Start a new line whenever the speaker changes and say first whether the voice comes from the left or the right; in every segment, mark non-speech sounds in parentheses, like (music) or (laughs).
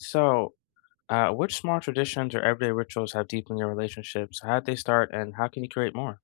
left: So, which small traditions or everyday rituals have deepened your relationships? How did they start, and how can you create more?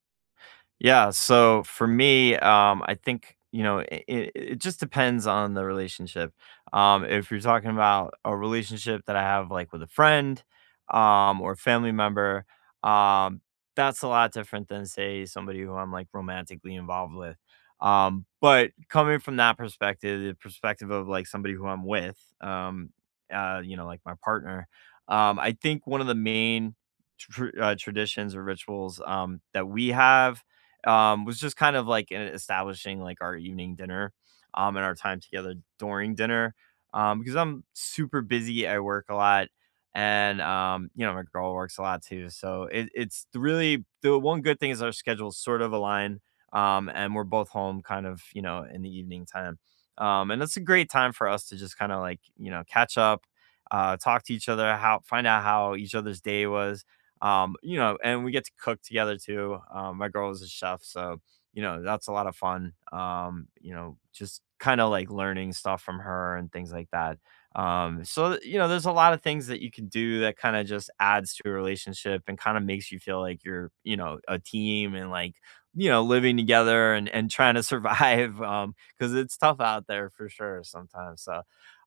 right: Yeah, so for me, I think, it just depends on the relationship. If you're talking about a relationship that I have like with a friend or a family member, um, that's a lot different than, say, somebody who I'm like romantically involved with. But coming from that perspective, the perspective of like somebody who I'm with, like my partner, I think one of the main traditions or rituals that we have was just kind of like in establishing like our evening dinner, and our time together during dinner, because I'm super busy. I work a lot, and my girl works a lot too. So it's really the one good thing is our schedules sort of align, and we're both home kind of in the evening time, and it's a great time for us to just kind of like catch up. Talk to each other, how find out how each other's day was, and we get to cook together too. My girl is a chef, so that's a lot of fun. Just kind of like learning stuff from her and things like that. So there's a lot of things that you can do that kind of just adds to a relationship and kind of makes you feel like you're, a team and like, living together and trying to survive (laughs) because it's tough out there for sure sometimes. So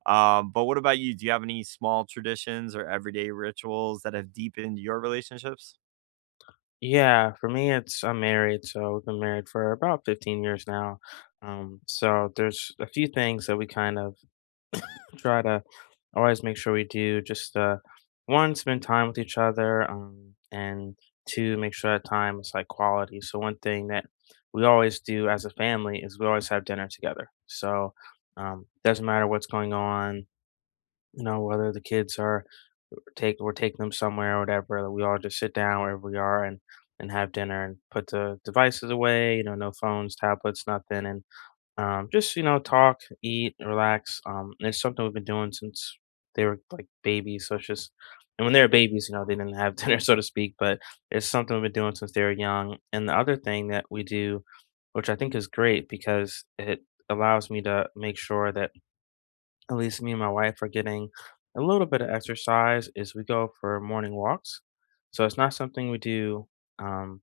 right: but what about you? Do you have any small traditions or everyday rituals that have deepened your relationships?
left: Yeah, for me, it's I'm married, so we've been married for about 15 years now. So there's a few things that we kind of try to always make sure we do. Just One, spend time with each other, and two, make sure that time is like quality. So one thing that we always do as a family is we always have dinner together. So doesn't matter what's going on, you know, whether the kids are take we're taking them somewhere or whatever, that we all just sit down wherever we are and have dinner and put the devices away. You know, no phones, tablets, nothing. And just, you know, talk, eat, relax. And it's something we've been doing since they were like babies, so it's just. And when they were babies, you know, they didn't have (laughs) dinner, so to speak, but it's something we've been doing since they were young. And the other thing that we do, which I think is great because it allows me to make sure that at least me and my wife are getting a little bit of exercise, as we go for morning walks. So it's not something we do, um,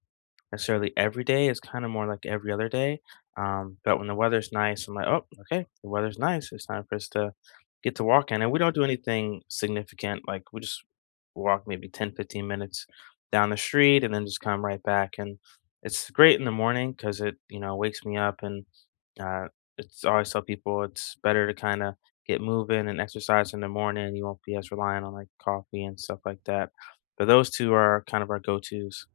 left: necessarily every day. It's kind of more like every other day. But when the weather's nice, I'm like, oh, okay, the weather's nice, it's time for us to get to walking. And we don't do anything significant. Like we just walk maybe 10, 15 down the street and then just come right back. And it's great in the morning because it, you know, wakes me up. And uh, it's I always tell people it's better to kind of get moving and exercise in the morning. You won't be as reliant on like coffee and stuff like that. But those two are kind of our go tos.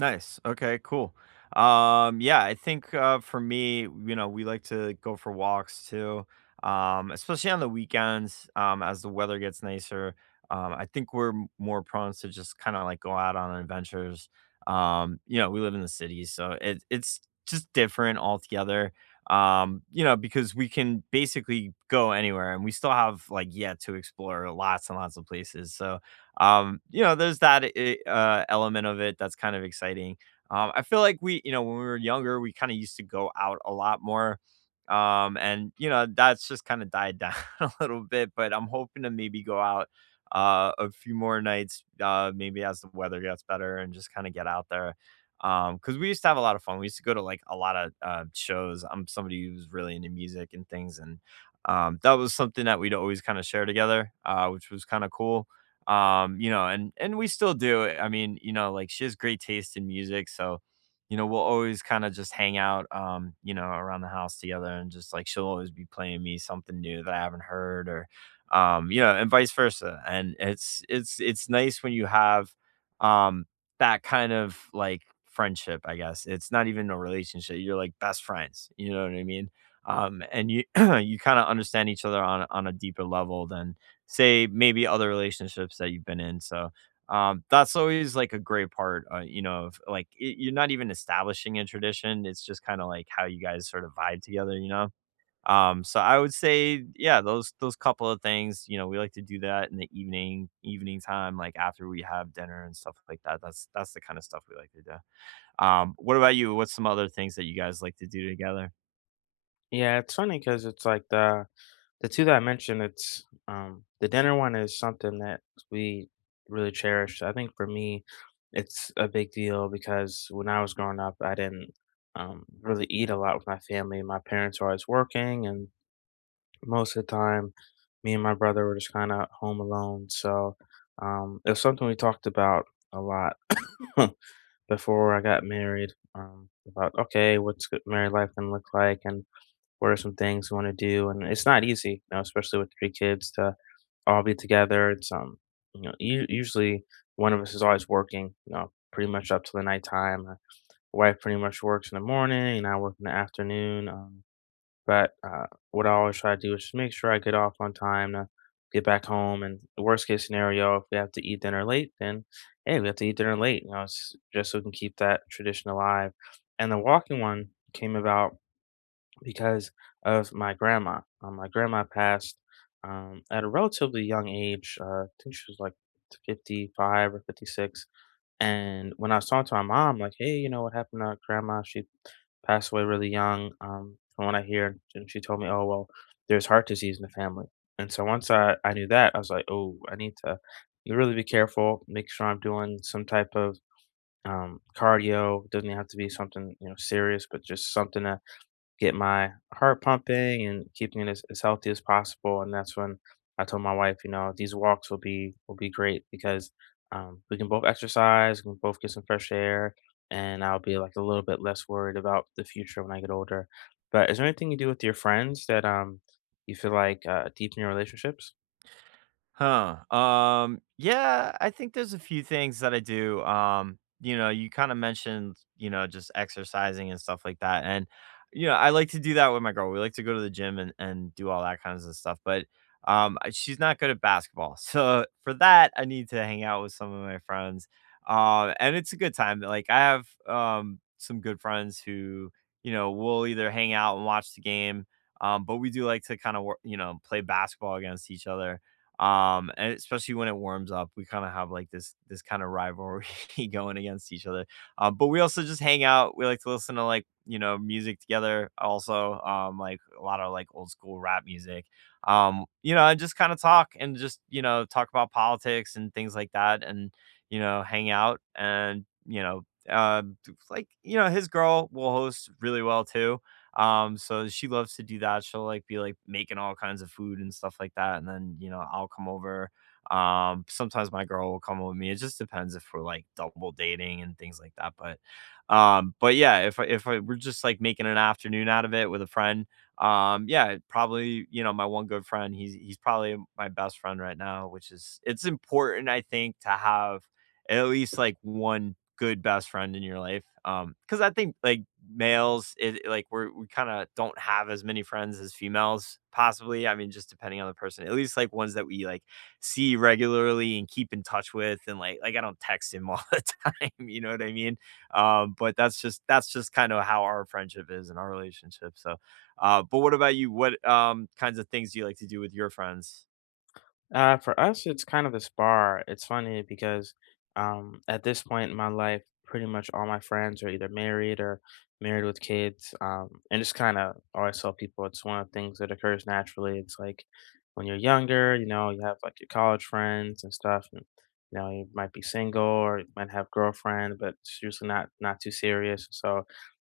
right: Nice. Okay, cool. Yeah, I think for me, we like to go for walks too, especially on the weekends as the weather gets nicer. I think we're more prone to just kind of like go out on adventures. We live in the city, so it's just different altogether. Because we can basically go anywhere and we still have like yet to explore lots and lots of places. So, there's that element of it that's kind of exciting. I feel like when we were younger, we kind of used to go out a lot more. And, that's just kind of died down (laughs) a little bit, but I'm hoping to maybe go out a few more nights, maybe as the weather gets better and just kind of get out there. Because we used to have a lot of fun. We used to go to like a lot of shows. I'm somebody who's really into music and things, and that was something that we'd always kind of share together, which was kind of cool and we still do. I mean, like she has great taste in music, so we'll always kind of just hang out around the house together and just like she'll always be playing me something new that I haven't heard, or you know and vice versa. And it's nice when you have um that kind of like friendship, I guess. It's not even a relationship. You're like best friends, you know what I mean? And you (clears throat) you kind of understand each other on a deeper level than say maybe other relationships that you've been in. So that's always like a great part, of like you're not even establishing a tradition. It's just kind of like how you guys sort of vibe together. So I would say, yeah, those couple of things, we like to do that in the evening time, like after we have dinner and stuff like that. That's the kind of stuff we like to do. What about you? What's some other things that you guys like to do together?
left: Yeah, it's funny because it's like the two that I mentioned. The dinner one is something that we really cherish. I think for me, it's a big deal because when I was growing up, I didn't, really eat a lot with my family. My parents were always working, and most of the time, me and my brother were just kinda home alone. It was something we talked about a lot (laughs) (coughs) before I got married, about, "Okay, what's good married life gonna look like? And what are some things you want to do?" And it's not easy, you know, especially with 3 kids, to all be together. It's You know, usually one of us is always working, you know, pretty much up to the nighttime. My wife pretty much works in the morning, and I work in the afternoon. But What I always try to do is just make sure I get off on time to get back home. And the worst case scenario, if we have to eat dinner late, then hey, we have to eat dinner late. You know, it's just so we can keep that tradition alive. And the walking one came about because of my grandma. My grandma passed, at a relatively young age. I think she was like 55 or 56. And when I was talking to my mom, like, hey, you know what happened to grandma? She passed away really young. From what I hear, and she told me, oh, well, there's heart disease in the family. And so once I knew that, I was like, oh, I need to really be careful, make sure I'm doing some type of, cardio. Doesn't have to be something, you know, serious, but just something to get my heart pumping and keeping it as healthy as possible. And that's when I told my wife, you know, these walks will be great because, we can both exercise, we can both get some fresh air, and I'll be like a little bit less worried about the future when I get older. But is there anything you do with your friends that you feel like, deepen your relationships?
right: Huh. Yeah, I think there's a few things that I do. You kind of mentioned, just exercising and stuff like that. And, I like to do that with my girl. We like to go to the gym and do all that kinds of stuff. But she's not good at basketball. (laughs) So for that, I need to hang out with some of my friends. And it's a good time. Like I have some good friends who, will either hang out and watch the game. But we do like to kind of, play basketball against each other and especially when it warms up we kind of have like this kind of rivalry (laughs) going against each other but we also just hang out. We like to listen to like music together also like a lot of like old school rap music and just kind of talk and just talk about politics and things like that and hang out and uh like his girl will host really well too. So she loves to do that. She'll like be like making all kinds of food and stuff like that. And then, I'll come over. Sometimes my girl will come with me. It just depends if we're like double dating and things like that. But yeah, if I, we're just like making an afternoon out of it with a friend, yeah, probably, my one good friend, he's probably my best friend right now, which is, it's important, I think, to have at least like one good best friend in your life. Because I think like males, it like we kind of don't have as many friends as females, possibly. I mean, just depending on the person. At least like ones that we like see regularly and keep in touch with, and like I don't text him all (laughs) the time. You know what I mean? But that's just kind of how our friendship is and our relationship. So, but what about you? What kinds of things do you like to do with your friends?
left: For us, it's kind of this bar. It's funny because, at this point in my life, pretty much all my friends are either married or married with kids. And just kind of always tell people it's one of the things that occurs naturally. It's like when you're younger, you know, you have like your college friends and stuff, and you know, you might be single or you might have girlfriend, but it's usually not too serious. So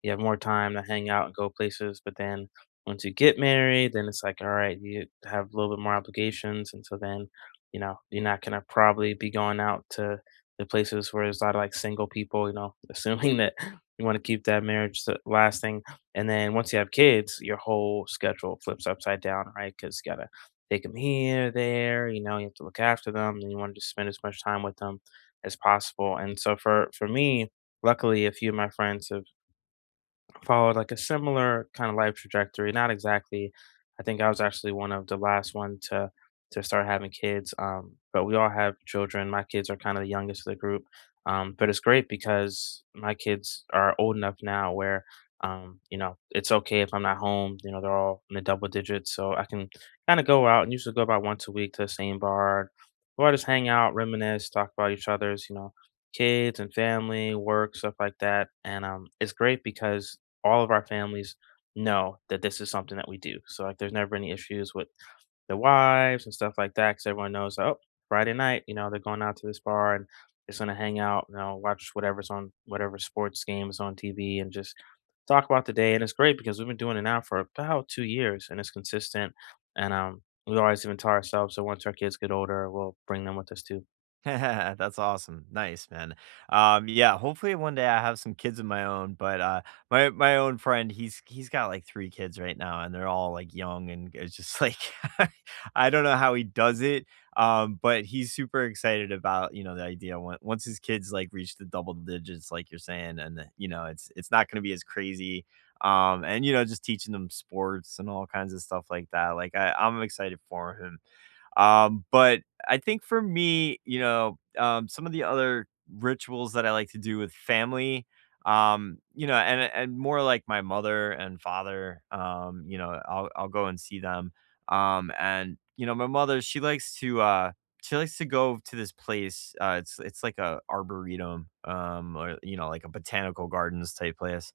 left: you have more time to hang out and go places, but then once you get married, then it's like, all right, you have a little bit more obligations, and so then, you know, you're not gonna probably be going out to the places where there's a lot of like single people, you know, (laughs) assuming that you want to keep that marriage lasting. And then once you have kids, your whole schedule flips upside down, right? Because you gotta take them here, there, you know, you have to look after them, and you want to just spend as much time with them as possible. And so for me, luckily, a few of my friends have followed like a similar kind of life trajectory. Not exactly. I think I was actually one of the last one to start having kids. But we all have children. My kids are kind of the youngest of the group. But it's great because my kids are old enough now where, you know, it's okay if I'm not home. You know, they're all in the double digits, so I can kind of go out and usually go about once a week to the same bar or just hang out, reminisce, talk about each other's, you know, kids and family, work, stuff like that. And it's great because all of our families know that this is something that we do. So like there's never any issues with the wives and stuff like that because everyone knows, oh, Friday night, you know, they're going out to this bar and just gonna hang out, you know, watch whatever's on whatever sports game is on TV and just talk about the day. And it's great because we've been doing it now for about 2 years and it's consistent. And we always even tell ourselves, so once our kids get older, we'll bring them with us too.
right: (laughs) That's awesome. Nice, man. Yeah, hopefully one day I have some kids of my own, but my own friend, he's got like three kids right now and they're all like young and it's just like (laughs) I don't know how he does it. But he's super excited about, the idea once his kids like reach the double digits like you're saying and it's not going to be as crazy. And just teaching them sports and all kinds of stuff like that. Like I'm excited for him but I think for me, some of the other rituals that I like to do with family, and more like my mother and father, I'll go and see them. And my mother, she likes to go to this place. It's like a arboretum, or like a botanical gardens type place.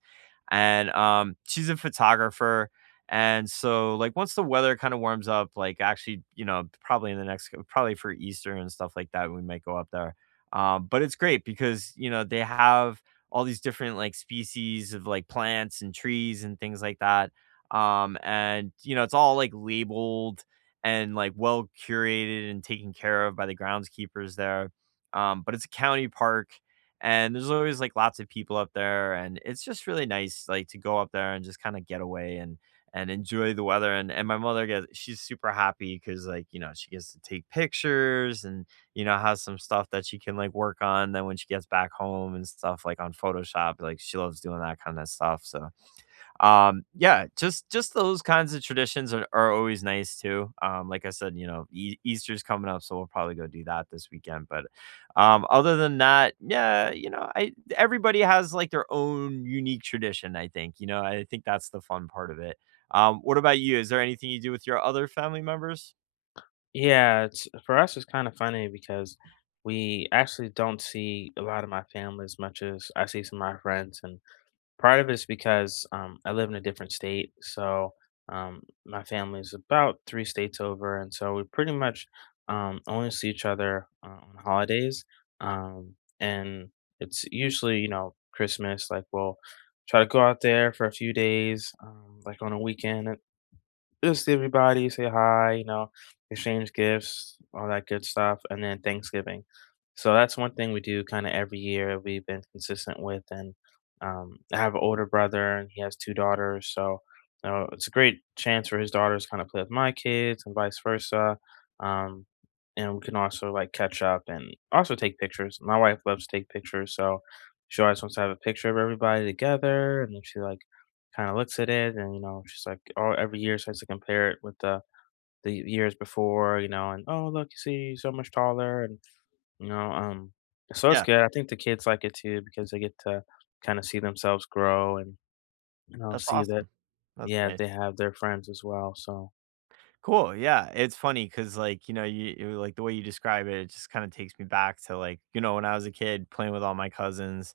right: And she's a photographer, and so, like, once the weather kind of warms up, like, actually, probably in the next, probably for Easter and stuff like that, we might go up there. But it's great because, they have all these different, like, species of, like, plants and trees and things like that. And, it's all, like, labeled and, like, well curated and taken care of by the groundskeepers there. But it's a county park and there's always, like, lots of people up there. And it's just really nice, like, to go up there and just kind of get away and enjoy the weather. And my mother gets she's super happy because like she gets to take pictures and has some stuff that she can like work on. Then when she gets back home and stuff like on Photoshop, like she loves doing that kind of stuff. So yeah, just those kinds of traditions are always nice too like I said, Easter's coming up so we'll probably go do that this weekend but other than that, yeah, I everybody has like their own unique tradition, I think that's the fun part of it. What about you? Is there anything you do with your other family members?
left: Yeah, it's for us it's kind of funny because we actually don't see a lot of my family as much as I see some of my friends, and part of it's because, I live in a different state. My family is about 3 states over, and so we pretty much, only see each other, on holidays, um, and it's usually, you know, Christmas. Like we'll try to go out there for a few days, like on a weekend, just see everybody, say hi, you know, exchange gifts, all that good stuff, and then Thanksgiving. So that's one thing we do kind of every year. We've been consistent with. And I have an older brother, and he has 2 daughters. So, you know, it's a great chance for his daughters kind of play with my kids, and vice versa. Um, and we can also like catch up and also take pictures. My wife loves to take pictures, so she always wants to have a picture of everybody together, and then she like kind of looks at it and, you know, she's like, oh, every year starts to compare it with the years before, you know, and, oh, look, you see he's so much taller. And you know So it's
right: Yeah,
left: good. I think the kids like it too because they get to kind of see themselves grow and, you know,
right: that's
left: see that.
right: awesome. That's
left: Yeah, they
right: nice.
left: have their friends as well, so
right: Cool. Yeah. It's funny because, like, you like the way you describe it, it just kind of takes me back to, like, when I was a kid playing with all my cousins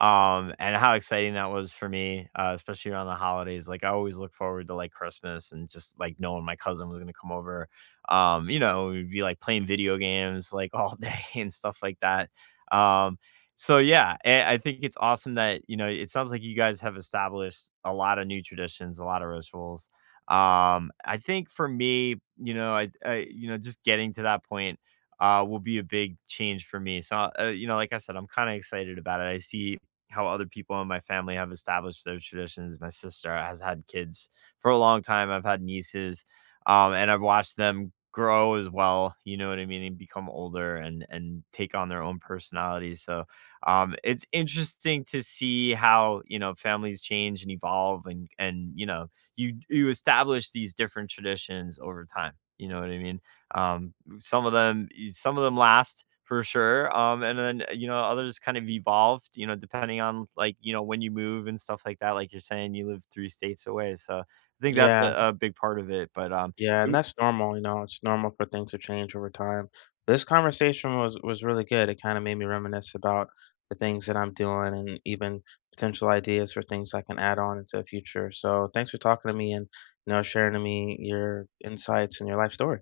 right: and how exciting that was for me, especially around the holidays. Like, I always look forward to, like, Christmas and just, like, knowing my cousin was going to come over. We'd be, like, playing video games, like, all (laughs) day and stuff like that. Um, so yeah, I think it's awesome that it sounds like you guys have established a lot of new traditions, a lot of rituals. I think for me, just getting to that point will be a big change for me. So, like I said, I'm kind of excited about it. I see how other people in my family have established their traditions. My sister has had kids for a long time. I've had nieces, and I've watched them grow as well. You know what I mean? And become older and take on their own personalities. So, it's interesting to see how families change and evolve, and you establish these different traditions over time. You know what I mean? Some of them last for sure. And then others kind of evolved. Depending on like when you move and stuff like that. Like you're saying, you live three states away, so I think that's
left: yeah.
right: a big part of it. But
left: Yeah, and that's normal, you know, it's normal for things to change over time. This conversation was really good. It kind of made me reminisce about the things that I'm doing and even potential ideas for things I can add on into the future. So thanks for talking to me and, you know, sharing to me your insights and your life story.